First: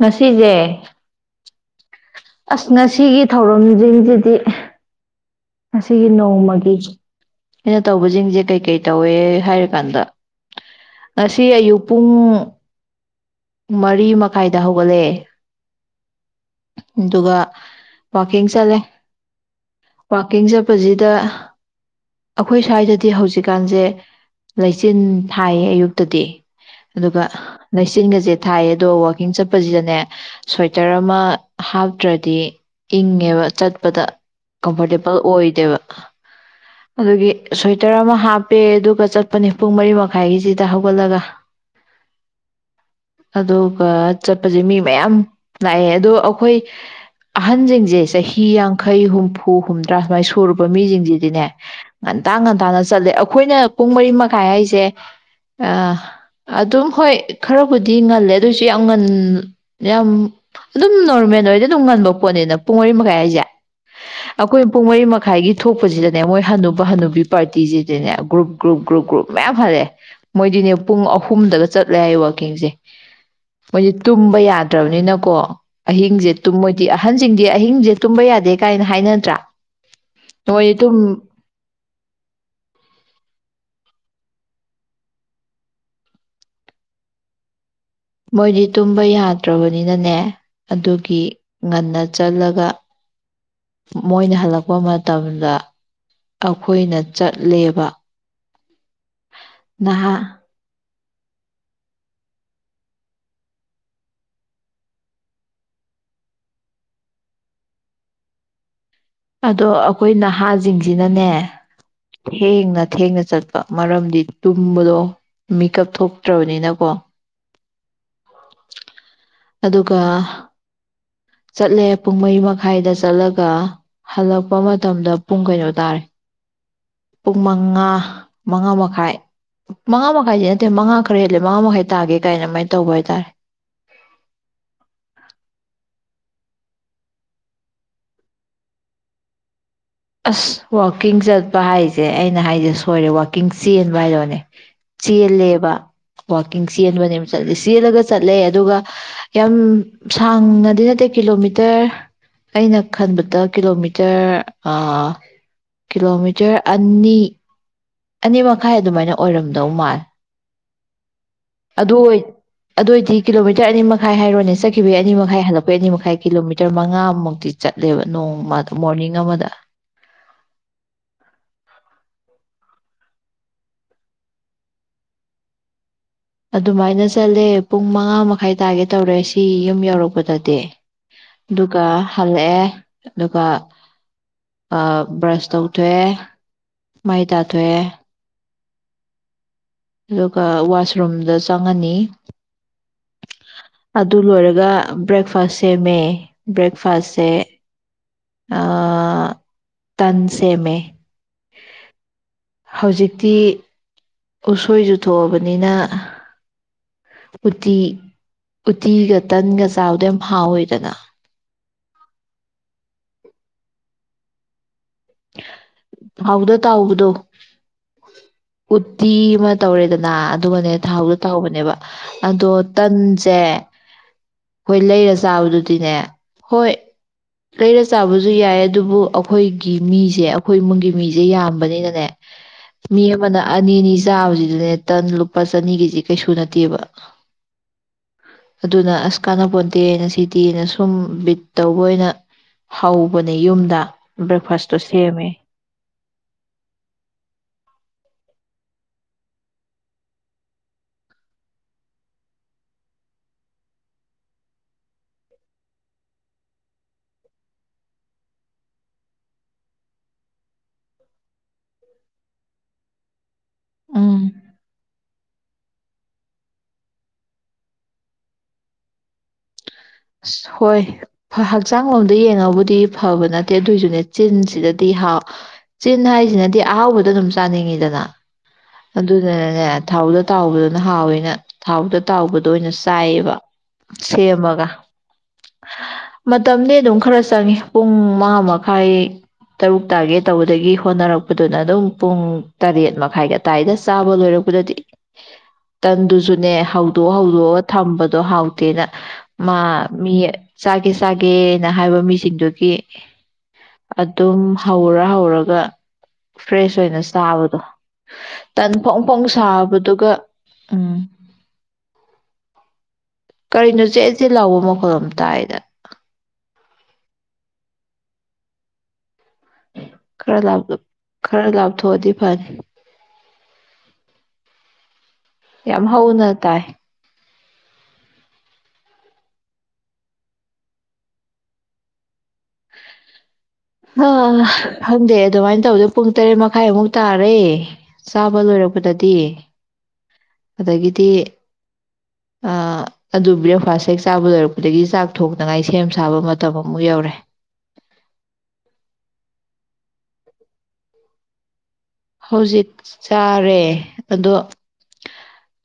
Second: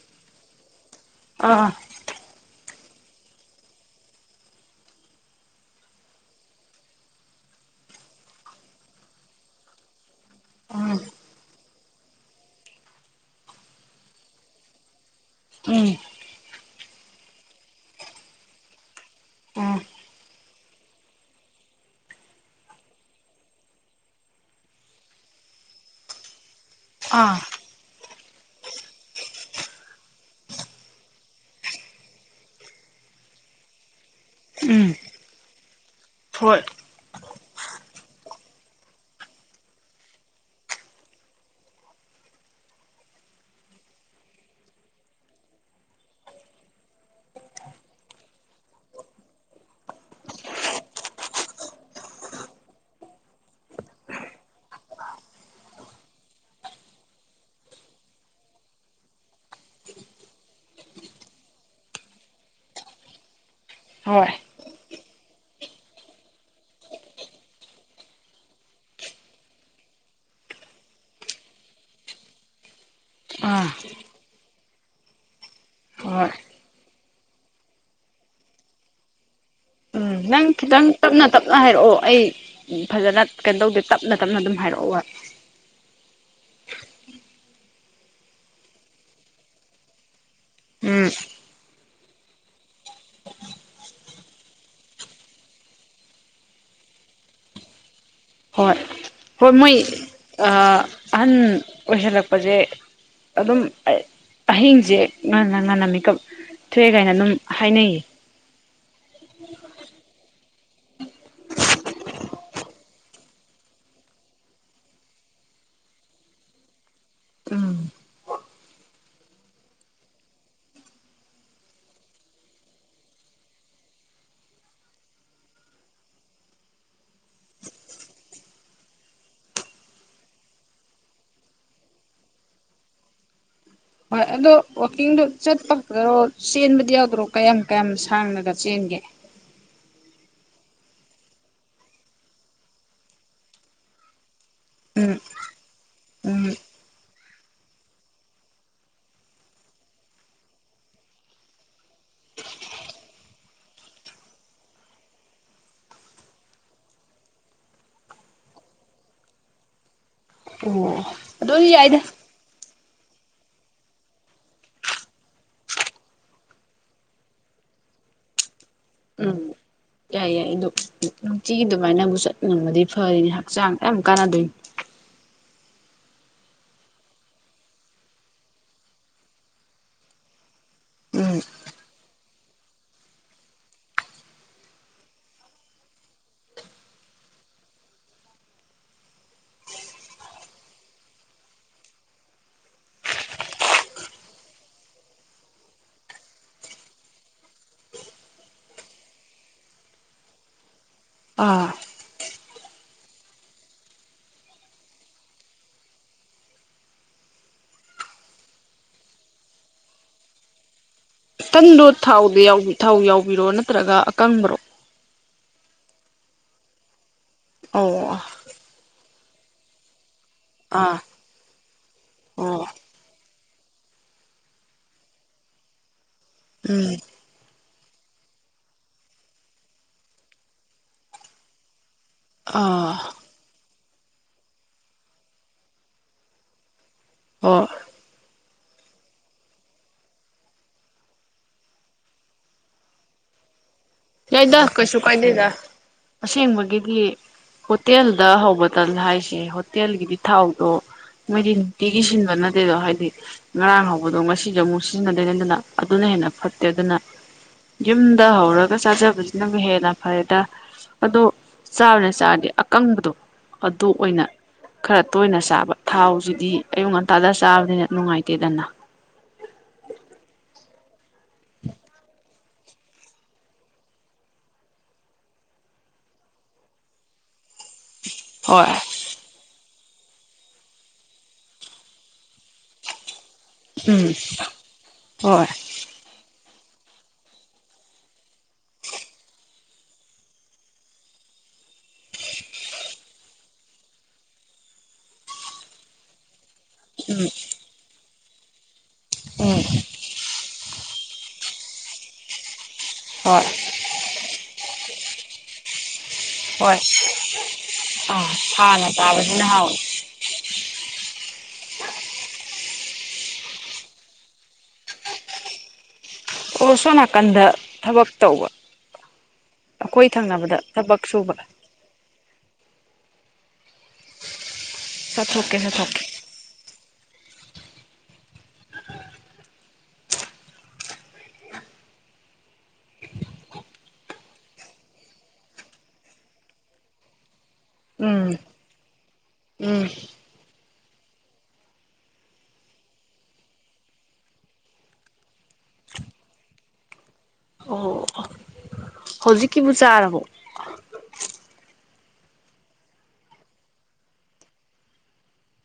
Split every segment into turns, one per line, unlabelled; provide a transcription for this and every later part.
ꯉꯁꯤꯁꯦ
ꯑꯥ
ꯑꯁ ꯉꯁꯤꯒꯤ ꯊꯧꯔꯝꯁꯤꯡꯁꯤꯗꯤ ꯉꯁꯤꯒꯤ ꯅꯣꯡꯃꯒꯤ ꯑꯩꯅ ꯇꯧꯕꯁꯤꯡꯁꯦ ꯀꯩꯀꯩ ꯇꯧꯋꯦ ꯍꯥꯏꯔꯀꯥꯟꯗ
ꯎꯝ
ꯉꯁꯤ ꯑꯌꯨꯛ ꯄꯨꯡ ꯃꯔꯤ ꯃꯈꯥꯏꯗ ꯍꯧꯒꯠꯂꯛꯑꯦ
ꯎꯝ
ꯑꯗꯨꯒ ꯋꯀꯤꯡ ꯆꯠꯂꯦ
ꯎꯝ
ꯋꯀꯤꯡ ꯆꯠꯄꯁꯤꯗ ꯑꯩꯈꯣꯏ ꯁ꯭ꯋꯥꯏꯗꯗꯤ ꯍꯧꯖꯤꯛꯀꯥꯟꯁꯦ ꯂꯩꯆꯤꯟ ꯊꯥꯏꯌꯦ ꯑꯌꯨꯛꯇꯗꯤ ꯑꯗꯨꯒ
ꯑꯥ
ꯂꯩ ꯆꯤꯟꯒꯁꯦ ꯊꯥꯏꯌꯦ ꯑꯗꯣ ꯋꯥꯋꯥꯛꯀꯤꯡ ꯆꯠꯄꯁꯤꯗꯅꯦ ꯁ꯭ꯋꯦꯇꯔ ꯑꯃ ꯍꯥꯞꯇ꯭ꯔꯗꯤ ꯏꯪꯉꯦꯕ ꯆꯠꯄꯗ
ꯎꯝ
ꯀꯝꯐꯣꯔꯇꯦꯕꯜ ꯑꯣꯏꯗꯦꯕ
ꯍꯣꯏ
[inaudible] ꯑꯗꯨꯗꯒꯤ ꯁ꯭ꯋꯦꯇꯔ ꯑꯃ ꯍꯥꯞꯄꯦ ꯑꯗꯨꯒ ꯆꯠꯄꯅꯤ ꯄꯨꯡ ꯃꯔꯤ ꯃꯈꯥꯏꯒꯤꯁꯤꯗ ꯍꯧꯒꯠꯂꯒ꯫ ꯑꯗꯨꯒ ꯆꯠꯄꯁꯦ ꯃꯤ ꯃꯌꯥꯝ ꯂꯥꯛꯑꯦ ꯑꯗꯣ ꯑꯩꯈꯣꯏ ꯑꯍꯟꯖꯤꯡꯖꯦ ꯆꯍꯤ ꯌꯥꯡꯈꯩ ꯍꯨꯝꯐꯨ ꯍꯨꯝꯗ꯭ꯔꯥ ꯁꯨꯃꯥꯏꯅ ꯁꯨꯔꯨꯕ ꯃꯤꯁꯤꯡꯁꯤꯗꯤꯅꯦ ꯉꯟꯇꯥ - ꯉꯟꯇꯥꯅ ꯆꯠꯂꯦ ꯑꯩꯈꯣꯏꯅ ꯄꯨꯡ ꯃꯔꯤ ꯃꯈꯥꯏ ꯍꯥꯏꯁꯦ ꯑꯗꯨꯝ ꯍꯣꯏ ꯈꯔꯕꯨꯗꯤ ꯉꯜꯂꯦ ꯑꯗꯨꯑꯣꯏꯁꯨ ꯌꯥꯝ ꯉꯟ ꯌꯥꯝ ꯑꯗꯨꯝ ꯅꯣꯔꯃꯦꯜ ꯑꯣꯏꯗꯤ ꯑꯗꯨꯝ ꯉꯟꯕ ꯄꯣꯠꯅꯤꯅ ꯄꯨꯡ ꯃꯔꯤ ꯃꯈꯥꯏ ꯍꯥꯏꯁꯦ
ꯍꯣꯏ
ꯑꯩꯈꯣꯏ ꯄꯨꯡ ꯃꯔꯤ ꯃꯈꯥꯏꯒꯤ ꯊꯣꯛꯄꯁꯤꯗꯅꯦ ꯃꯣꯏ ꯍꯅꯨꯕ - ꯍꯅꯨꯕꯤ ꯄꯥꯔꯇꯤꯁꯤꯗꯤꯅꯦ ꯒ꯭ꯔꯨꯞ ꯒ꯭ꯔꯨꯞ ꯒ꯭ꯔꯨꯞ ꯒ꯭ꯔꯨꯞ ꯃꯌꯥꯝ ꯍꯜꯂꯛꯑꯦ ꯃꯣꯏꯗꯤꯅꯦ ꯄꯨꯡ ꯑꯍꯨꯝꯗꯒ ꯆꯠꯂꯦ ꯍꯥꯏ ꯋꯥ ꯀꯤꯡꯖꯦ
ꯑꯥ
ꯃꯣꯏꯗꯤ ꯇꯨꯝꯕ ꯌꯥꯗ꯭ꯔꯕꯅꯤꯅꯀꯣ
ꯍꯣꯏ
ꯑꯍꯤꯡꯁꯦꯨꯝ ꯃꯣꯏꯗꯤ ꯑꯍꯟꯁꯤꯡꯗꯤ ꯑꯍꯤꯡꯁꯦ ꯇꯨꯝꯕ ꯌꯥꯗꯦ ꯀꯥꯏꯅ ꯍꯥꯏꯅꯗ꯭ꯔꯥ?
ꯎꯝ
ꯃꯣꯏꯗꯤ
ꯈꯤꯇꯪ
ꯇꯨꯝ
ꯇꯞꯅ - ꯇꯞꯅ ꯍꯥꯏꯔꯛꯑꯣ ꯑꯩ ꯐꯖꯅ ꯀꯩꯅꯣ ꯇꯧꯗꯦ ꯇꯞꯅ ꯇꯞꯅ ꯑꯗꯨꯝ ꯍꯥꯏꯔꯛꯑꯣ ꯋꯥ꯫
ꯃꯣꯏꯗꯤ ꯇꯨꯝꯕ ꯌꯥꯗ꯭ꯔꯕꯅꯤꯅꯅꯦ
ꯎꯝ
ꯑꯗꯨꯒꯤ ꯉꯟꯅ ꯆꯠꯂꯒ ꯃꯣꯏꯅ ꯍꯜꯂꯛꯄ ꯃꯇꯝꯗ ꯑꯩꯈꯣꯏꯅ ꯆꯠꯂꯦꯕ꯫
ꯍꯣꯏ꯫ ꯍꯣꯏ ꯃꯣꯏ
ꯅꯍꯥ
ꯑꯥ ꯑꯍꯟ ꯑꯣꯏꯁꯜꯂꯛꯄꯁꯦ ꯑꯗꯨꯝ ꯑꯍꯤꯡꯖ ꯉꯟꯅ ꯉꯟꯅ ꯃꯦꯀꯞ ꯊꯣꯛꯑꯦ ꯀꯥꯏꯅ ꯑꯗꯨꯝ ꯍꯥꯏꯅꯩꯌꯦ꯫
ꯑꯗꯣ ꯑꯩꯈꯣꯏꯅ ꯅꯍꯥꯖꯤꯡꯖꯤꯅꯅꯦ ꯊꯦꯡꯅ ꯊꯦꯡꯅ ꯆꯠꯄ ꯃꯔꯝꯗꯤ ꯇꯨꯝꯕꯗꯣ ꯃꯤꯀꯞ ꯊꯣꯛꯇ꯭ꯔꯕꯅꯤꯅꯀꯣ꯫
ꯎꯝ
ꯑꯗꯨꯒ ꯆꯠꯂꯦ ꯄꯨꯡ ꯃꯔꯤ ꯃꯈꯥꯏꯗ ꯆꯠꯂꯒ ꯍꯜꯂꯛꯄ ꯃꯇꯝꯗ ꯄꯨꯡ ꯀꯩꯅꯣ ꯇꯥꯔꯦ꯫ ꯄꯨꯡ ꯃꯉꯥ ꯃꯉꯥ ꯃꯈꯥꯏ ꯃꯉꯥ ꯃꯈꯥꯏꯗꯤ ꯅꯠꯇꯦ ꯃꯉꯥ ꯈꯔ ꯍꯦꯜꯂꯦ ꯃꯉꯥ ꯃꯈꯥꯏ ꯇꯥꯒꯦ ꯀꯥꯏꯅ ꯑꯗꯨꯃꯥꯏꯅ ꯇꯧꯕ ꯍꯥꯏꯇꯥꯔꯦ꯫
ꯍꯣꯏ ꯑꯗꯣ ꯋꯥꯛꯀꯤꯡꯗꯣ ꯆꯠꯄ ꯈꯛꯇꯔꯣ ꯆꯦꯟꯕꯗꯤ ꯌꯥꯎꯗ꯭ꯔꯣ ꯀꯌꯥꯝ- ꯀꯌꯥꯝ ꯁꯥꯡꯂꯒ ꯆꯦꯟꯒꯦ?
ꯑꯁ ꯋꯥꯛꯀꯤꯡ ꯆꯠꯄ ꯍꯥꯏꯁꯦ ꯑꯩꯅ ꯍꯥꯏꯁꯦ ꯁꯣꯏꯔꯦ ꯋꯥꯛꯀꯤꯡ ꯆꯦꯟꯕ ꯍꯥꯏꯗꯣꯅꯦ꯫
ꯎꯝ
ꯆꯦꯜꯂꯦꯕꯥ
ꯎꯝ
ꯋꯥꯛꯀꯤꯡ ꯆꯦꯟꯕꯅꯦꯕ ꯆꯠꯂꯤ ꯆꯦꯜꯂꯒ ꯆꯠꯂꯦ ꯑꯗꯨꯒ ꯌꯥꯝ ꯁꯥꯡꯅꯗꯤ ꯅꯠꯇꯦ ꯀꯤꯂꯣꯃꯤꯇꯔ ꯑꯩꯅ ꯈꯟꯕꯗ ꯀꯤꯂꯣꯃꯤꯇꯔ ꯑ ꯀꯤꯂꯣꯃꯤꯇꯔ ꯑꯅꯤ ꯑꯅꯤ ꯃꯈꯥꯏ ꯑꯗꯨꯃꯥꯏꯅ ꯑꯣꯏꯔꯝꯗꯧ ꯃꯥꯂꯦ꯫
ꯑꯗꯣ ꯁꯤ ꯌꯥꯏꯗ꯫
ꯑꯗꯨꯑꯣꯏꯗꯤ ꯀꯤꯂꯣꯃꯤꯇꯔ ꯑꯅꯤ ꯃꯈꯥꯏ ꯍꯥꯏꯔꯣꯅꯦ ꯆꯠꯈꯤꯕꯒꯤ ꯑꯅꯤ ꯃꯈꯥꯏ ꯍꯜꯂꯛꯄꯩ ꯑꯅꯤ ꯃꯈꯥꯏ ꯀꯤꯂꯣꯃꯤꯇꯔ ꯃꯉꯥꯃꯨꯛꯇꯤ ꯆꯠꯂꯦꯕ ꯅꯣꯡꯃꯗ ꯃꯣꯔꯅꯤꯡ
ꯎꯝ
ꯑꯃꯗ꯫
ꯌꯥꯏ - ꯌꯥꯏ ꯑꯗꯨꯗ ꯅꯨꯡꯇꯤꯒꯤ ꯑꯗꯨꯃꯥꯏꯅꯕꯨ ꯆꯠ ꯉꯕꯗꯤ ꯐꯔꯤꯅꯤ ꯍꯛꯆꯥꯡ ꯌꯥꯝ ꯀꯥꯟꯅꯗꯣꯏꯅꯤ꯫
ꯑꯗꯨꯃꯥꯏꯅ ꯆꯠꯂꯦ ꯄꯨꯡ ꯃꯉꯥ ꯃꯈꯥꯏ ꯇꯥꯒꯦ ꯇꯧꯔꯦ ꯁꯤ ꯌꯨꯝ ꯌꯧꯔꯛꯄꯗꯗꯤ
ꯎꯝ
ꯑꯗꯨꯒ ꯍꯜꯂꯛꯑꯦ ꯑꯗꯨꯒ ꯕ꯭ꯔꯁ ꯇꯧꯊꯣꯛꯑꯦ ꯃꯩ ꯇꯥꯊꯣꯛꯑꯦ꯫ ꯑꯗꯨꯒ ꯋꯥꯁꯔꯨꯝꯗ ꯆꯪꯉꯅꯤ ꯑꯗꯨ ꯂꯣꯏꯔꯒ ꯕ꯭ꯔꯦꯛꯐꯥꯁ ꯁꯦꯝꯃꯦ ꯕ꯭ꯔꯦꯛꯐꯥꯁꯁꯦ ꯇꯟ ꯁꯦꯝꯃꯦ
ꯑꯥ
ꯍꯧꯖꯤꯛꯇꯤ꯫ ꯎꯁꯣꯏ ꯖꯨ ꯊꯣꯛꯑꯕꯅꯤꯅ ꯎꯇꯤ ꯎꯇꯤꯒ ꯇꯟꯒ ꯆꯥꯕꯗ ꯌꯥꯝ ꯍꯥꯎꯋꯦꯗꯅ꯫
ꯇꯟꯗꯣ ꯊꯥꯎꯗ ꯊꯥꯎ ꯌꯥꯎꯕꯤꯔꯣ ꯅꯠꯇ꯭ꯔꯒ ꯑꯀꯪꯕꯔꯣ?
ꯊꯥꯎꯗ ꯇꯥꯎꯕꯗꯣ꯫
ꯑꯧ
ꯇꯤ ꯑꯃ ꯇꯧꯔꯦꯗꯅ ꯑꯗꯨꯒꯅꯦ ꯊꯥꯎꯗꯣ ꯇꯥꯎꯕꯅꯦꯕ ꯑꯗꯣ
ꯑꯣ
ꯇꯟꯁ ꯁꯦ ꯑꯩꯈꯣꯏ ꯂꯩꯔ ꯆꯥꯕꯗꯨꯗꯤꯅꯦ ꯍꯣꯏ
ꯎꯝ꯫
ꯂꯩꯔ ꯆꯥꯕꯁꯨ ꯌꯥꯏ ꯑꯗꯨꯕꯨ ꯑꯩꯈꯣꯏ ꯒꯤ ꯃꯤꯁꯦ ꯑꯩꯈꯣꯏ ꯏꯃꯨꯡꯒꯤ ꯃꯤꯁꯦ ꯌꯥꯝꯕꯅꯤꯅꯅꯦ
ꯑꯥ
ꯃꯤ ꯑꯃꯅ ꯑꯅꯤ - ꯑꯅꯤ ꯆꯥꯕꯁꯤꯗꯅꯦ ꯇꯟ ꯂꯨꯄꯥ ꯆꯅꯤꯒꯤꯁꯤ ꯀꯩꯁꯨ ꯅꯠꯇꯦꯕ꯫
ꯍꯣꯏ꯫
ꯑꯗꯨꯅ ꯑꯁ ꯀꯥꯟꯅ ꯄꯣꯟꯇꯦꯅꯥ ꯁꯤꯗꯤ ꯑꯩꯅ ꯁꯨꯝ ꯕꯤꯠ ꯇꯧꯕ ꯑꯣꯏꯅ ꯍꯧꯕꯅꯦ ꯌꯨꯝꯗ꯫
ꯌꯥꯏꯗ
ꯕ꯭ꯔꯦꯛꯐꯥꯁꯇꯣ
ꯀꯩꯁꯨ
ꯁꯦꯝꯃꯦ
ꯀꯥꯏꯗꯦꯗ ꯑꯁꯦꯡꯕꯒꯤꯗꯤ ꯍꯣꯇꯦꯜ ꯗ ꯍꯧꯕ ꯇꯜ ꯍꯥꯏꯁꯤ ꯍꯣꯇꯦꯜꯒꯤꯗꯤ ꯊꯥꯎꯗꯣ ꯃꯣꯏꯗꯤ ꯅꯨꯡꯇꯤꯒꯤ ꯁꯤꯟꯕ ꯅꯠꯇꯦꯗꯣ ꯍꯥꯏꯗꯤ ꯉꯔꯥꯡ ꯍꯧꯕꯗꯣ ꯉꯁꯤꯁꯨ ꯑꯃꯨꯛ ꯁꯤꯖꯤꯟꯅꯗꯣꯏꯅꯦ ꯑꯗꯨꯅ ꯑꯗꯨꯅ ꯍꯦꯟꯅ ꯐꯠꯇꯦ ꯑꯗꯨꯅ ꯌꯨꯝꯗ ꯍꯧꯔꯒ ꯆꯥꯖꯕꯁꯤꯅꯕꯨ ꯍꯦꯟꯅ ꯐꯔꯦꯗ ꯑꯗꯣ ꯆꯥꯕꯅꯦ ꯆꯥꯔꯗꯤ ꯑꯀꯪꯕꯗꯣ ꯑꯗꯨ ꯑꯣꯏꯅ
ꯎꯝ
ꯈꯔ ꯇꯣꯏꯅ ꯆꯥꯕ ꯊꯥꯎꯁꯤꯗꯤ ꯑꯌꯨꯛ ꯉꯟꯇꯥꯗ ꯆꯥꯕꯅꯤꯅ ꯅꯨꯡꯉꯥꯏꯇꯦꯗꯅ
ꯑꯁ ꯍꯣꯏ ꯍꯛꯆꯥꯡ ꯂꯣꯝꯗ ꯌꯦꯡꯉꯕꯨꯗꯤ ꯐꯕ ꯅꯠꯇꯦ ꯑꯗꯨꯏꯁꯨꯅꯦ ꯆꯤꯟꯁꯤꯗꯗꯤ ꯍꯥꯎ ꯆꯤꯟ ꯍꯥꯏꯁꯤꯅꯗꯤ ꯑꯍꯥꯎꯕꯗꯣ ꯑꯗꯨꯝ ꯆꯥꯅꯤꯡꯉꯤꯗꯅ
ꯍꯣꯏ
ꯑꯗꯨꯗꯨꯅꯅꯦ ꯊꯥꯎꯗ ꯇꯥꯎꯕꯗꯨꯅ ꯍꯥꯎꯋꯦꯅ ꯊꯥꯎꯗ ꯇꯥꯎꯕꯗꯣ ꯑꯣꯏꯅ ꯆꯥꯏꯌꯦꯕ
ꯎꯝ
ꯁꯦꯃꯒ ꯃ
ꯍꯣꯏ
ꯃꯇꯝꯗꯤ ꯑꯗꯨꯝ ꯈꯔ ꯆꯪꯉꯤ ꯄꯨꯡ ꯃꯉꯥ ꯃꯈꯥꯏ ꯇꯔꯨꯛ ꯇꯥꯒꯦ ꯇꯧꯕꯗꯒꯤ ꯍꯣꯠꯅꯔꯛꯄꯗꯨꯅ ꯑꯗꯨꯝ ꯄꯨꯡ ꯇꯔꯦꯠ ꯃꯈꯥꯏꯒ ꯇꯥꯏꯗ ꯆꯥꯕ ꯂꯣꯏꯔꯛꯄꯗꯗꯤ ꯇꯟꯗꯨꯁꯨ ꯅꯦ ꯍꯧꯗꯣꯛ
ꯎꯝ
ꯍꯧꯗꯣꯛꯑꯒ ꯊꯝꯕ ꯗꯣ ꯍꯥꯎꯇꯦꯅ ꯃꯥ
ꯎꯝ
ꯃꯤ ꯆꯥꯛ ꯁꯤ ꯆꯥꯒꯦꯅ ꯍꯥꯏꯕ ꯃꯤꯁꯤꯡꯗꯨꯒꯤ
ꯍꯣꯏ
ꯑꯗꯨꯝ ꯍꯧꯔ ꯍꯧꯔꯒ ꯐ꯭ꯔꯦꯁ
ꯍꯣꯏ
ꯑꯣꯏꯅ ꯆꯥꯕꯗꯣ
ꯑꯥ
ꯇꯟ
ꯍꯥꯟꯅ
ꯐꯣꯡ ꯐꯣꯡ
ꯆꯥꯕꯁꯤꯅ ꯍꯥꯎꯋꯤ
ꯁꯥꯕꯗꯨꯒ ꯎꯝ ꯀꯔꯤꯅꯣ ꯆꯦꯠ ꯆꯦꯠ ꯩ ꯂꯥꯎꯕ ꯃꯈꯣꯜ ꯑꯃ ꯇꯥꯏꯗ
ꯑꯣ ꯁꯣꯝ ꯅꯥꯀꯟꯗ ꯊꯕꯛ ꯇꯧꯕ ꯑꯩꯈꯣꯏ
ꯈꯔ
ꯊꯪꯅꯕꯗ
ꯂꯥꯞ
ꯊꯕꯛ ꯁꯨꯕ
ꯈꯔ ꯂꯥꯞꯊꯣꯛꯑꯗꯤ ꯐꯅꯤ
ꯆꯠꯊꯣꯛꯀꯦ
ꯌꯥꯝ
ꯆꯠꯊꯣꯛꯀꯦ
ꯍꯎꯅ ꯇꯥꯏ ꯍꯥꯥ ꯈꯪꯗꯦ ꯑꯗꯨꯃꯥꯏ ꯇꯧꯕꯗꯣ ꯄꯨꯡ ꯇꯔꯦꯠ ꯃꯈꯥꯏꯃꯨꯛ ꯇꯥꯔꯦ
ꯎꯝ
ꯆꯥꯕ ꯂꯣꯏꯔꯛꯄꯗꯗꯤ
ꯎꯝ
ꯑꯗꯒꯤꯗꯤ ꯑ ꯑꯗꯨ ꯕ꯭ꯔꯦꯛꯐꯥꯁ ꯍꯦꯛ ꯆꯥꯕ ꯂꯣꯏꯔꯛꯄꯗꯒꯤ ꯆꯥꯛ ꯊꯣꯡꯅꯉꯥꯏ ꯁꯦꯝ ꯁꯥꯕ ꯃꯇꯝ ꯑꯃꯨꯛ ꯌꯧꯔꯦ
ꯑꯣ ꯍꯧꯖꯤꯛꯀꯤꯕꯨ ꯆꯥꯔꯕꯣ
ꯍꯧꯖꯤꯛ ꯆꯥꯔꯦ ꯑꯗꯣ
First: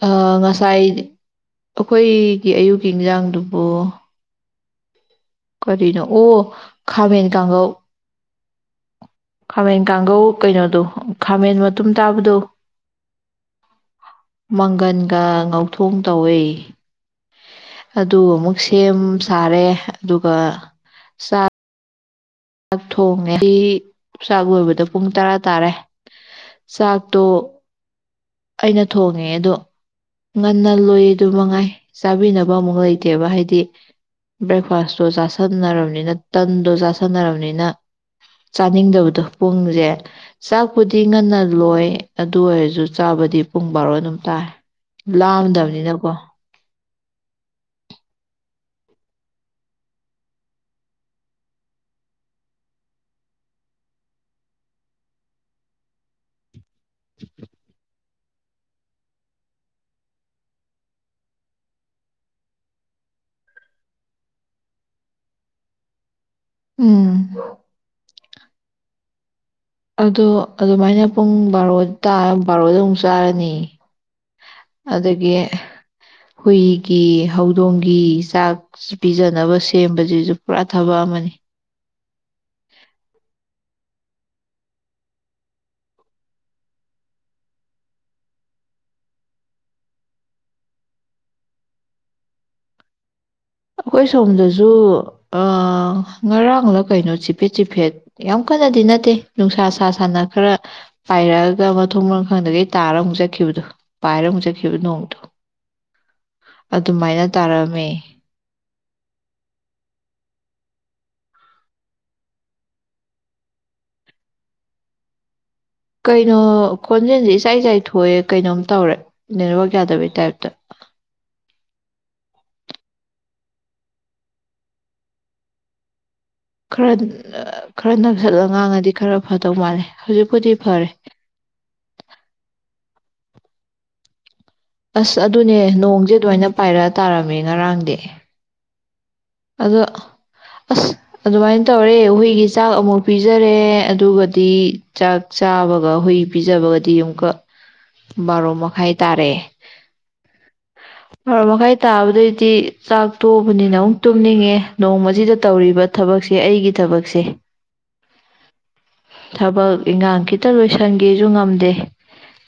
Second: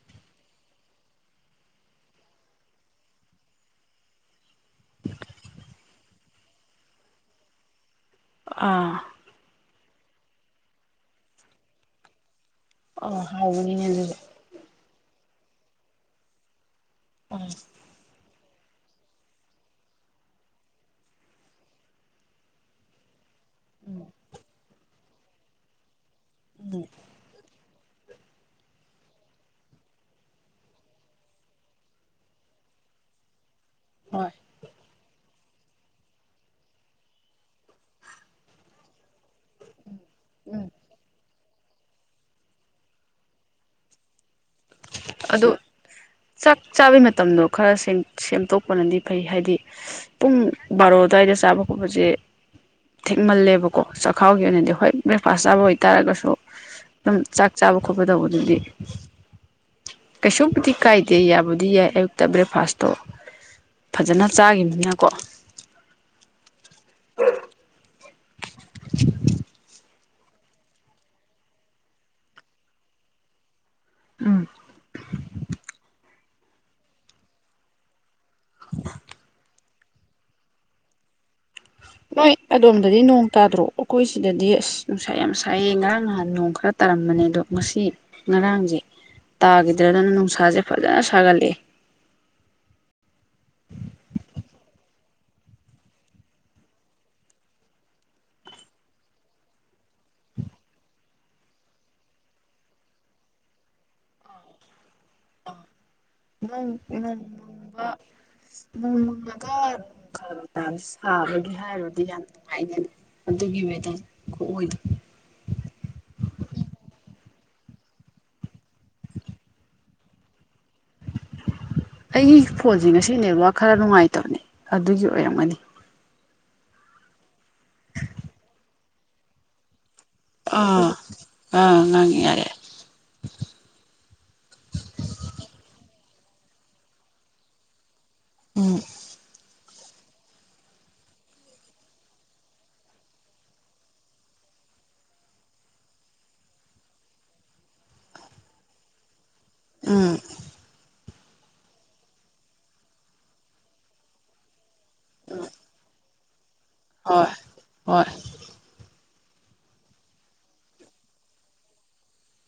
ꯑ ꯉꯁꯥꯏ ꯑꯩꯈꯣꯏꯒꯤ ꯑꯌꯨꯛꯀꯤ ꯏꯟꯖꯥꯡꯗꯨꯕꯨ ꯀꯔꯤꯅꯣ ꯑꯣ ꯈꯥꯃꯦꯟ ꯀꯥꯡꯉꯧ
ꯑꯥ
ꯈꯥꯃꯦꯟ ꯀꯥꯡꯒꯧ ꯀꯩꯅꯣꯗꯣ ꯈꯥꯃꯦꯟ ꯃꯇꯨꯝ ꯇꯥꯕꯗꯣ
ꯑ ꯍꯥꯎꯕꯅꯤꯅꯦ ꯑꯗꯨꯁꯨ
ꯃꯪꯒꯟꯒ ꯉꯧꯊꯣꯡ ꯇꯧꯋꯦ
ꯑꯥ
ꯑꯗꯨ ꯑꯃꯨꯛ ꯁꯦꯝ ꯁꯥꯔꯦ ꯑꯗꯨꯒ ꯆ ꯆꯥꯛ ꯊꯣꯡꯉꯦ [unintelligible] ꯆꯥꯛ ꯂꯣꯏꯕꯗ ꯄꯨꯡ ꯇꯔꯥ ꯇꯥꯔꯦ ꯆꯥꯛꯇꯣ ꯑꯩꯅ ꯊꯣꯡꯉꯦ ꯑꯗꯣ ꯉꯟꯅ ꯂꯣꯏꯌꯦ ꯑꯗꯨ ꯃꯉꯥꯏ ꯆꯥꯕꯤꯅꯕ ꯑꯃꯨꯛ ꯂꯩꯇꯦꯕ ꯍꯥꯏꯗꯤ
ꯍꯣꯏ
ꯕ꯭ꯔꯦꯛꯐꯥꯁꯇꯣ ꯆꯥꯁꯟꯅꯔꯕꯅꯤꯅ ꯇꯟꯗꯣ ꯆꯥꯁꯟꯅꯔꯕꯅꯤꯅ ꯆꯥꯅꯤꯡꯗꯕꯗꯣ ꯄꯨꯡꯁꯦ
ꯎꯝ
ꯆꯥꯛꯄꯨꯗꯤ ꯉꯟꯅ ꯂꯣꯏ ꯑꯗꯨ ꯑꯣꯏꯔꯁꯨ ꯆꯥꯕꯗꯤ ꯄꯨꯡ ꯕꯥꯔꯣ ꯑꯗꯨꯝ ꯇꯥꯏ
ꯑꯗꯨ ꯆꯥꯛ ꯆꯥꯕꯩ ꯃ ꯃꯇꯝꯗꯣ ꯈꯔ ꯁꯦꯝ ꯁꯦꯝꯗꯣꯛꯄꯅꯗꯤ ꯐꯩ ꯍꯥꯏꯗꯤ ꯄꯨꯡ ꯕꯥꯔꯣ ꯑꯗꯨꯋꯥꯏꯗ ꯆꯥꯕ ꯈꯣꯠꯄꯁꯦ ꯊꯦꯛꯃꯜꯂꯦꯕꯀꯣ ꯆꯈꯥꯎꯒꯤ ꯑꯣꯏꯅꯗꯤ ꯍꯣꯏ ꯕ꯭ꯔꯦꯛꯐꯥꯁ ꯆꯥꯕ ꯑꯣꯏꯇꯥꯥꯔꯒꯁꯨ ꯑꯗꯨꯝ ꯆꯥꯛ ꯆꯕ ꯈꯣꯠ ꯕꯗꯧꯕꯗꯨꯗꯤ ꯀꯩꯁꯨꯕꯨꯗꯤ ꯀꯥꯏꯗꯦ ꯌꯥꯕꯨꯗꯤ ꯌꯥꯏ ꯑꯌꯨꯛꯇ ꯕ꯭ꯔꯦꯛꯐꯥꯁꯇꯣ ꯐꯖꯅ ꯆꯥꯒꯤꯕꯅꯤꯅꯀꯣ
ꯎꯝ
[inaudible]
ꯑꯣ ꯑꯗꯨꯃꯥꯏꯅ ꯄꯨꯡ ꯕꯥꯔꯣ ꯕꯥꯔꯣꯗ ꯑꯃꯨꯛ ꯆꯥꯔꯅꯤ ꯑꯗꯒꯤ ꯍꯨꯏꯒꯤ ꯍꯧꯗꯣꯡꯒꯤ ꯆꯥꯛ ꯄꯤꯖꯅꯕ ꯁꯦꯝꯕꯁꯤꯁꯨ ꯄꯨꯔꯥ ꯊꯕꯛ ꯑꯃꯅꯤ
ꯅꯣꯏ ꯑꯗꯣꯝꯗꯗꯤ ꯅꯣꯡ ꯇꯥꯗ꯭ꯔꯣ ꯑꯩꯈꯣꯏ ꯁꯤꯗꯗꯤ ꯑꯁ ꯅꯨꯡꯁꯥ ꯌꯥꯝ ꯁꯥꯏꯑ ꯉꯔꯥꯡ ꯅꯍꯥꯟ ꯅꯣꯡ ꯈꯔ ꯇꯥꯔꯝꯕꯅꯦ ꯑꯗꯣ ꯉꯁꯤ ꯉꯔꯥꯡꯁꯦ ꯇꯥꯈꯤꯗ꯭ꯔꯗꯅ ꯅꯨꯡꯁꯥꯁꯦ ꯐꯖꯅ ꯁꯥꯒꯠꯂꯛꯑꯦ
ꯑꯩꯈꯣꯏ ꯁꯣꯝꯗꯁꯨ ꯉꯔꯥꯡꯂ ꯀꯩꯅꯣ ꯆꯤꯐꯦꯠ ꯆꯤꯐꯦꯠ ꯌꯥꯝ ꯀꯟꯅꯗꯤ ꯅꯠꯇꯦ ꯅꯨꯡꯁꯥ ꯁꯥ ꯁꯅ ꯈꯔ ꯄꯥꯏꯔꯛꯑꯒ ꯃꯊꯣꯡ ꯃꯔ ꯈꯪꯗꯒꯩ ꯇꯥꯔ ꯑꯃꯨꯛ ꯆꯠꯈꯤꯕꯗꯣ ꯄꯥꯏꯔ ꯑꯃꯨꯛ ꯆꯠꯈꯤꯕ ꯅꯣꯡꯗꯣ
[unintelligible]
ꯑꯗꯨꯃꯥꯏꯅ ꯇꯥꯔꯛꯑꯝꯃꯦ
ꯅꯣꯡꯃꯪꯉꯥꯒ ꯈꯔꯒ ꯁꯥꯕꯒꯤ ꯍꯥꯏꯔꯨꯔꯗꯤ ꯌꯥꯝ ꯅꯨꯡꯉꯥꯏꯒꯅꯦ ꯑꯗꯨꯒꯤ ꯋꯦꯗꯔꯥ ꯈꯨꯑꯣꯏꯗꯣ
ꯀꯩꯅꯣ ꯈꯣꯟꯖꯦꯜꯁꯦ ꯏꯆꯥꯏ ꯆꯥꯏꯊꯣꯛꯑꯦ ꯀꯩꯅꯣꯝ ꯇꯧꯔꯦ ꯅꯦꯠꯋꯛ ꯌꯥꯗꯕꯩ ꯇꯥꯏꯞꯇ꯫
ꯑꯩꯒꯤ ꯐꯣꯟꯁꯦ ꯉꯁꯤ ꯅꯦꯠꯋꯥꯛ ꯈꯔ ꯅꯨꯡꯉꯥꯏꯇꯕꯅꯦ ꯑꯗꯨꯒꯤ ꯑꯣꯏꯔꯝꯒꯅꯤ
ꯈꯔ ꯈꯔ ꯅꯛꯁꯠꯂ ꯉꯥꯡꯉꯗꯤ ꯈꯔ ꯐꯗꯧ ꯃꯥꯜꯂꯦ ꯍꯧꯖꯤꯛꯄꯨꯗꯤ ꯐꯔꯦ
ꯑꯥ ꯑꯥ ꯉꯥꯡꯉꯤ ꯌꯥꯔꯦ [inaudible]
ꯑꯁ ꯑꯗꯨꯅꯦ ꯅꯣꯡꯁꯦ ꯑꯗꯨꯃꯥꯏꯅ ꯄꯥꯏꯔꯛꯑꯥ ꯇꯥꯔꯝꯃꯦ ꯉꯔꯥꯡꯗꯤ꯫
ꯎꯝ
ꯑꯗꯣ ꯑꯁ ꯑꯗꯨꯃꯥꯏꯅ ꯇꯧꯔꯦ ꯍꯨꯏꯒꯤ ꯆꯥꯛ ꯑꯃꯨꯛ ꯄꯤꯖꯔꯦ ꯑꯗꯨꯒꯗꯤ ꯆꯥꯛ ꯆꯥꯕꯒ ꯍꯨꯏ ꯄꯤꯖꯕꯒꯗꯤ ꯑꯃꯨꯛꯀ ꯕꯥꯔꯣ ꯃꯈꯥꯏ ꯇꯥꯔꯦ꯫
ꯎꯝ
ꯕꯥꯔꯣ ꯃꯈꯥꯏ ꯇꯥꯕꯗꯩꯗꯤ ꯆꯥꯛ ꯇꯣꯛꯑꯕꯅꯤ ꯇꯨꯝꯅꯤꯡꯉꯦ ꯅꯣꯡꯃ ꯑꯁꯤꯗ ꯇꯧꯔꯤꯕ ꯊꯕꯛꯁꯤ ꯑꯩꯒꯤ ꯊꯕꯛꯁꯦ
ꯍꯣꯏ ꯍꯣꯏ
ꯊꯕꯛ ꯏꯟꯈꯥꯡ ꯈꯤꯇ ꯂꯣꯏꯁꯟꯒꯦꯁꯨ ꯉꯝꯗꯦ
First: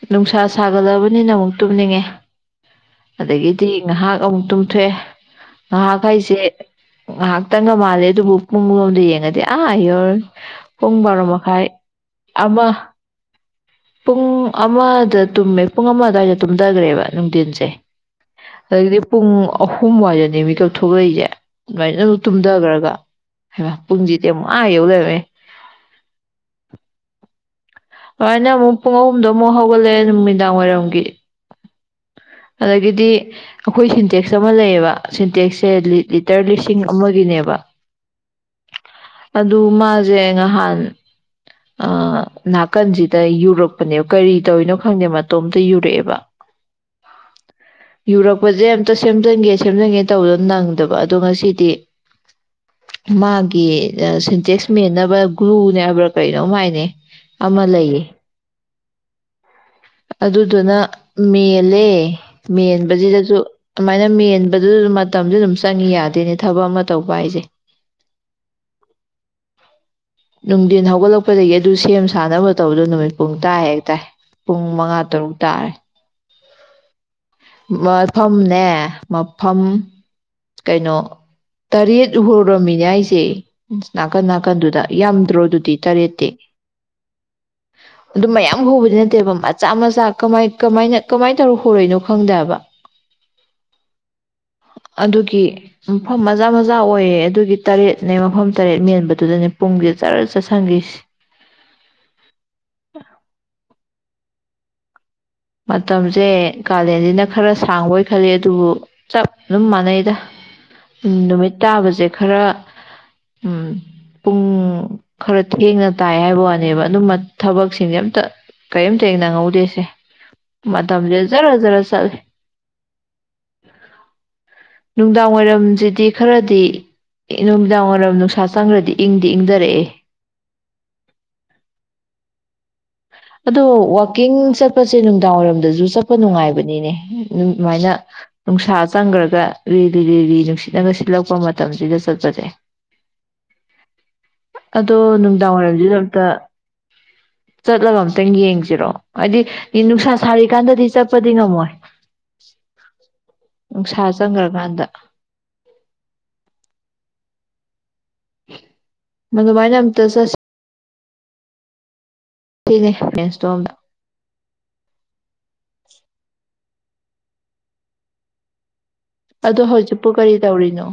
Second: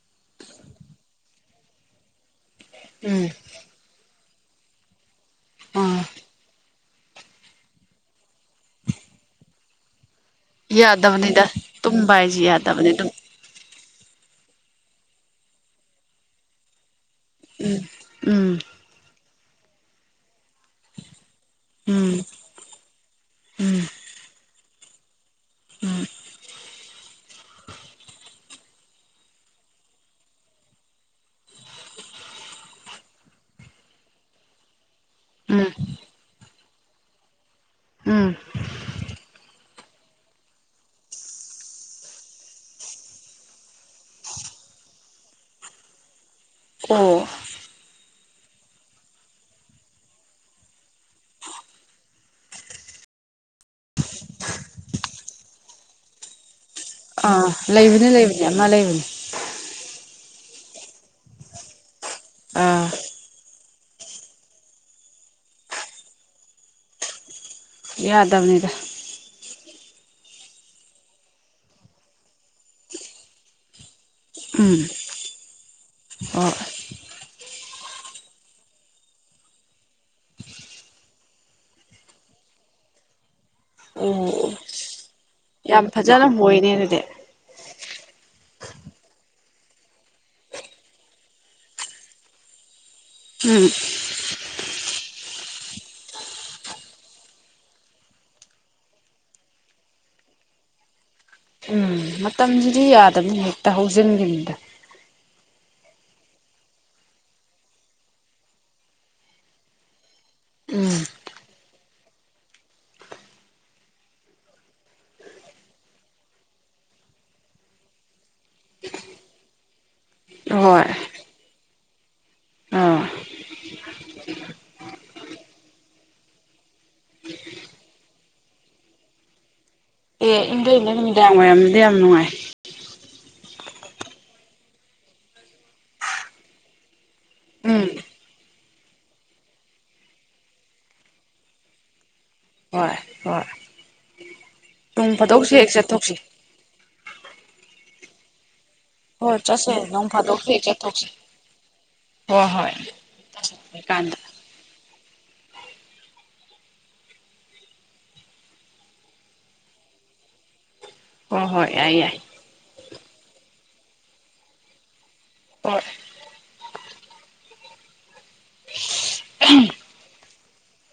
ꯅꯨꯡꯁꯥ ꯁꯥꯒꯠꯂꯕꯅꯤꯅ ꯑꯃꯨꯛ ꯇꯨꯝꯅꯤꯡꯉꯦ
ꯎꯝ
ꯑꯗꯒꯤꯗꯤ ꯉꯥꯏꯍꯥꯛ ꯑꯃꯨꯛ ꯇꯨꯝꯊꯣꯛꯑꯦ꯫ ꯉꯥꯏꯍꯛ
ꯑꯥ
ꯍꯥꯏꯁꯦ꯫ ꯉꯥꯏꯍꯥꯛꯇꯪꯒ ꯃꯥꯜꯂꯦ ꯑꯗꯨꯕꯨ ꯄꯨꯡꯂꯣꯝꯗ ꯌꯦꯡꯉꯗꯤ ꯑꯥ ꯌꯧꯋꯤ꯫
ꯌꯥꯗꯕꯅꯤꯗ ꯇꯨꯝꯕ ꯍꯥꯏꯁꯤ ꯌꯥꯗꯕꯅꯤ
ꯑꯃ
ꯑꯗꯨꯝ
ꯄꯨꯡ ꯑꯃꯗ ꯇꯨꯝꯃꯦ ꯄꯨꯡ ꯑꯃ ꯑꯗꯨꯋꯥꯏꯗ ꯇꯨꯝꯊꯈ꯭ꯔꯦꯕ꯫ ꯅꯨꯡꯊꯤꯟꯁꯦ
ꯎꯝ
ꯑꯗꯨꯗꯒꯤꯗꯤ ꯄꯨꯡ ꯑꯍꯨꯝꯋꯥꯏꯗꯅꯦ ꯃꯤꯀꯛꯊꯣꯛꯂꯛꯏꯁꯦ꯫ ꯑꯗꯨꯃꯥꯏꯅ
ꯎꯝ
ꯑꯃꯨꯛ ꯇꯨꯝꯊꯈ꯭ꯔꯒ ꯍꯥꯏꯃꯥ
ꯎꯝ
ꯄꯨꯡꯁꯤꯗꯤ ꯑꯃꯨꯛ ꯑꯥ ꯌꯧ ꯂꯪꯔꯝꯃꯦ
[inaudible]
ꯑꯗꯨꯃꯥꯏꯅ ꯑꯃꯨꯛ ꯄꯨꯡ ꯑꯍꯨꯝꯗꯣ ꯑꯃꯨꯛ ꯍꯧꯒꯠꯂꯛꯑꯦ ꯅꯨꯃꯤꯗꯥꯡ ꯋꯥꯏꯔꯝꯒꯤ ꯑꯗꯒꯤꯗꯤ ꯑꯩꯈꯣꯏ ꯁꯤꯟꯇꯦꯛꯁ ꯑꯃ ꯂꯩꯌꯦꯕ
ꯎꯝ
ꯁꯤꯟꯇꯦꯛꯁꯦ ꯂꯤꯇꯔ ꯂꯤꯁꯤ ꯆꯤꯡ ꯑꯃꯔꯤꯅꯦꯕ
ꯎꯝ
ꯑꯗꯨ ꯃꯥꯖꯦ ꯉꯍꯥꯟ ꯑ ꯅꯥꯀꯟꯖꯤꯗ ꯌꯨꯔꯛꯄꯅꯦꯕ ꯀꯔꯤ ꯇꯧꯔꯤꯅꯣ ꯈꯪꯗꯦ ꯃꯇꯣꯝꯇ ꯌꯨꯔꯛꯑꯦꯕ
ꯑꯣ
ꯌꯨꯔꯛꯄꯁꯦ ꯑꯝꯇ ꯁꯦꯝꯖꯤꯟꯒꯦ ꯁꯦꯝꯖꯤꯟꯒꯦ ꯇꯧꯕꯗꯣ ꯅꯪꯗꯕ ꯑꯗꯣ ꯉꯁꯤꯗꯤ ꯃꯥꯒꯤ ꯁꯤꯟꯇꯦꯛꯁ ꯃꯦꯟꯅꯕ ꯒ꯭ꯂꯨꯅꯦ ꯍꯥꯏꯕ꯭ꯔꯥ ꯀꯩꯅꯣꯍꯥꯏꯅꯦ
ꯑꯥ ꯂꯩꯕꯅꯦ ꯂꯩꯕꯅꯦ ꯑꯃ ꯂꯩꯕꯅꯤ
ꯑꯗꯨꯗꯨꯅ ꯃꯦꯜꯂꯦ
ꯑꯥ
ꯃꯦꯟꯕꯖꯤꯗꯖꯨ ꯑꯗꯨꯃꯥꯏꯅ ꯃꯦꯟꯕꯗꯨꯗꯖꯨ ꯃꯇꯝꯖꯨ ꯑꯗꯨꯝ ꯆꯪꯉꯤ ꯌꯥꯗꯦꯅꯦ ꯊꯕꯛ ꯑꯃ ꯇꯧꯕ ꯍꯥꯏꯖꯦ
ꯌꯥꯗꯝꯅꯤꯗ
ꯅꯨꯡꯗꯤꯟ ꯍꯧꯒꯠꯂꯛꯄꯗꯒꯤ ꯑꯗꯨ ꯁꯦꯝ ꯁꯥꯅꯕ ꯇꯧꯕꯗꯣ ꯅꯨꯃꯤꯠ ꯄꯨꯡ ꯇꯥ ꯍꯦꯛ ꯇꯥꯏ ꯄꯨꯡ
ꯎꯝ
ꯃꯉꯥ ꯇꯔꯨꯛ ꯇꯥꯔꯦ
ꯑꯣ
ꯃꯐꯝꯅꯦ ꯃꯐꯝ ꯀꯩꯅꯣ ꯇꯔꯦꯠ ꯍꯨꯔꯝꯃꯤꯅꯦ ꯑꯩꯁꯦ ꯅꯥꯀꯟ
ꯑꯣ
ꯅꯥꯀꯟꯗꯨꯗ ꯌꯥꯝ
ꯌꯥꯝ ꯐꯖꯅ ꯍꯣꯏꯅꯦ ꯑꯗꯨꯗꯤ
ꯑꯗꯨꯝ ꯃꯌꯥꯝ ꯍꯣꯕꯗꯤ ꯅꯠꯇꯦꯕ ꯃꯆꯥ ꯃꯆꯥ ꯀꯃꯥꯏ ꯀꯃꯥꯏꯅ ꯀꯃꯥꯏ ꯇꯧꯔ ꯍꯣꯔꯤꯅꯣ ꯈꯪꯗꯦꯍꯥꯏꯕ
ꯎꯝ
ꯑꯗꯨꯒꯤ ꯃꯐꯝ ꯃꯆꯥ ꯃꯆꯥ ꯑꯣꯏꯌꯦ ꯑꯗꯨꯒꯤ ꯇꯔꯦꯠꯅꯦ ꯃꯐꯝ ꯇꯔꯦꯠ ꯃꯦꯟꯕꯗꯨꯗꯅꯦ ꯄꯨꯡꯖꯦ ꯖꯔ ꯆꯠꯁꯟꯒꯤꯁ°
ꯎꯝ ꯃꯇꯝꯖꯤꯗꯤ ꯌꯥꯗꯝꯅꯤ ꯍꯦꯠꯇ ꯍꯧ ꯖꯤꯟꯒꯤꯕꯗ
ꯃꯇꯝꯖꯦ ꯀꯥꯂꯦꯟꯁꯤꯅ ꯈꯔ ꯁꯥꯡꯕ ꯑꯣꯏ ꯈꯜꯂꯤ ꯑꯗꯨꯕꯨ ꯆꯞ ꯑꯗꯨꯝ ꯃꯥꯟꯅꯩꯗ
ꯎꯝ
ꯅꯨꯃꯤꯠ ꯇꯥꯕꯁꯦ ꯈꯔ ꯎꯝ ꯄꯨꯡ ꯈꯔ ꯊꯦꯡꯅ ꯇꯥꯏ ꯍꯥꯏꯕ ꯋꯥꯅꯦꯕ ꯑꯗꯨꯝ ꯊꯕꯛꯁꯤꯡꯁꯦ ꯑꯝꯇ ꯀꯔꯤꯝꯇ ꯍꯦꯛꯅꯪꯍꯧꯗꯦꯁꯦ
ꯍꯣꯏ
ꯃꯇꯝꯖꯦ ꯖꯔ ꯖꯔ ꯆꯠꯂꯦ
ꯑꯥ
ꯅꯨꯡꯗꯥꯡ ꯋꯥꯏꯔꯝꯖꯤꯗꯤ ꯈꯔꯗꯤ ꯅꯨꯡꯗꯥꯡ ꯋꯥꯏꯔꯝ ꯅꯨꯡꯁꯥ ꯆꯪꯒꯔꯗꯤ ꯏꯪꯗꯤ ꯏꯪꯗꯔꯛꯑꯦ
ꯏꯗꯩꯅ ꯅꯨꯃꯤꯗꯥꯡ ꯋꯥꯏꯔꯝꯗ ꯌꯥꯝ ꯅꯨꯡꯉꯥꯏ
ꯑꯗꯣ ꯋꯥꯛꯀꯤꯡ ꯆꯠꯄꯁꯦ ꯅꯨꯡꯗꯥꯡꯋꯥꯏꯔꯝꯗꯁꯨ ꯆꯠꯄ ꯅꯨꯡꯉꯥꯏꯕꯅꯤꯅꯦ ꯅꯨꯡ
ꯎꯝ
ꯑꯗꯨꯃꯥꯏꯅ ꯅꯨꯡꯁꯥ ꯆꯪꯒꯔꯒ ꯂꯤꯔꯤ ꯔꯤꯔꯤ ꯅꯨꯡꯁꯤꯠꯂꯒ ꯁꯤꯠꯂꯛꯄ ꯃꯇꯝꯁꯤꯗ ꯆꯠꯄꯁꯦ
ꯍꯣꯏ ꯍꯣꯏ
ꯑꯗꯣ
ꯅꯣꯡ
ꯅꯨꯡꯗꯥꯡ
ꯐꯥꯗꯣꯛꯁꯨ ꯍꯦꯛ ꯆꯠꯊꯣꯛꯁꯤ
ꯋꯥꯏꯔꯝꯖꯤꯗꯑꯝꯇ ꯆꯠꯂꯒ ꯑꯃꯝꯇꯪ ꯌꯦꯡꯁꯤ ꯖꯤꯔꯣ
ꯍꯣꯏ
ꯍꯥꯏꯗꯤ
ꯆꯠꯁꯦ ꯅꯣꯡ
ꯅꯨꯡꯁꯥ
ꯐꯥꯗꯣꯛꯁꯨ ꯍꯦꯛ
ꯁꯥꯔꯤꯀꯥꯟꯗꯗꯤ
ꯆꯠꯊꯣꯛꯁꯤ
ꯆꯠꯄꯗꯤ ꯉꯝꯃꯣꯏ
ꯍꯣꯏ ꯍꯣꯏ
ꯅꯨꯡꯁꯥ
ꯀꯥꯟꯗ
ꯆꯪꯈ꯭ꯔꯀꯥꯟꯗ ꯃꯥꯗꯨꯃꯥꯏꯅ ꯑꯃꯇ ꯆꯠꯁꯤ
ꯍꯣꯏ ꯍꯣꯏ ꯌꯥꯏ ꯌꯥꯏ
ꯆꯠꯁꯤꯅꯦ ꯔꯦꯟꯁꯇꯣꯝꯗ
ꯍꯣꯏ
ꯑꯗꯣ ꯍꯧꯖꯤꯛꯄꯨ ꯀꯔꯤ ꯇꯧꯔꯤꯅꯣ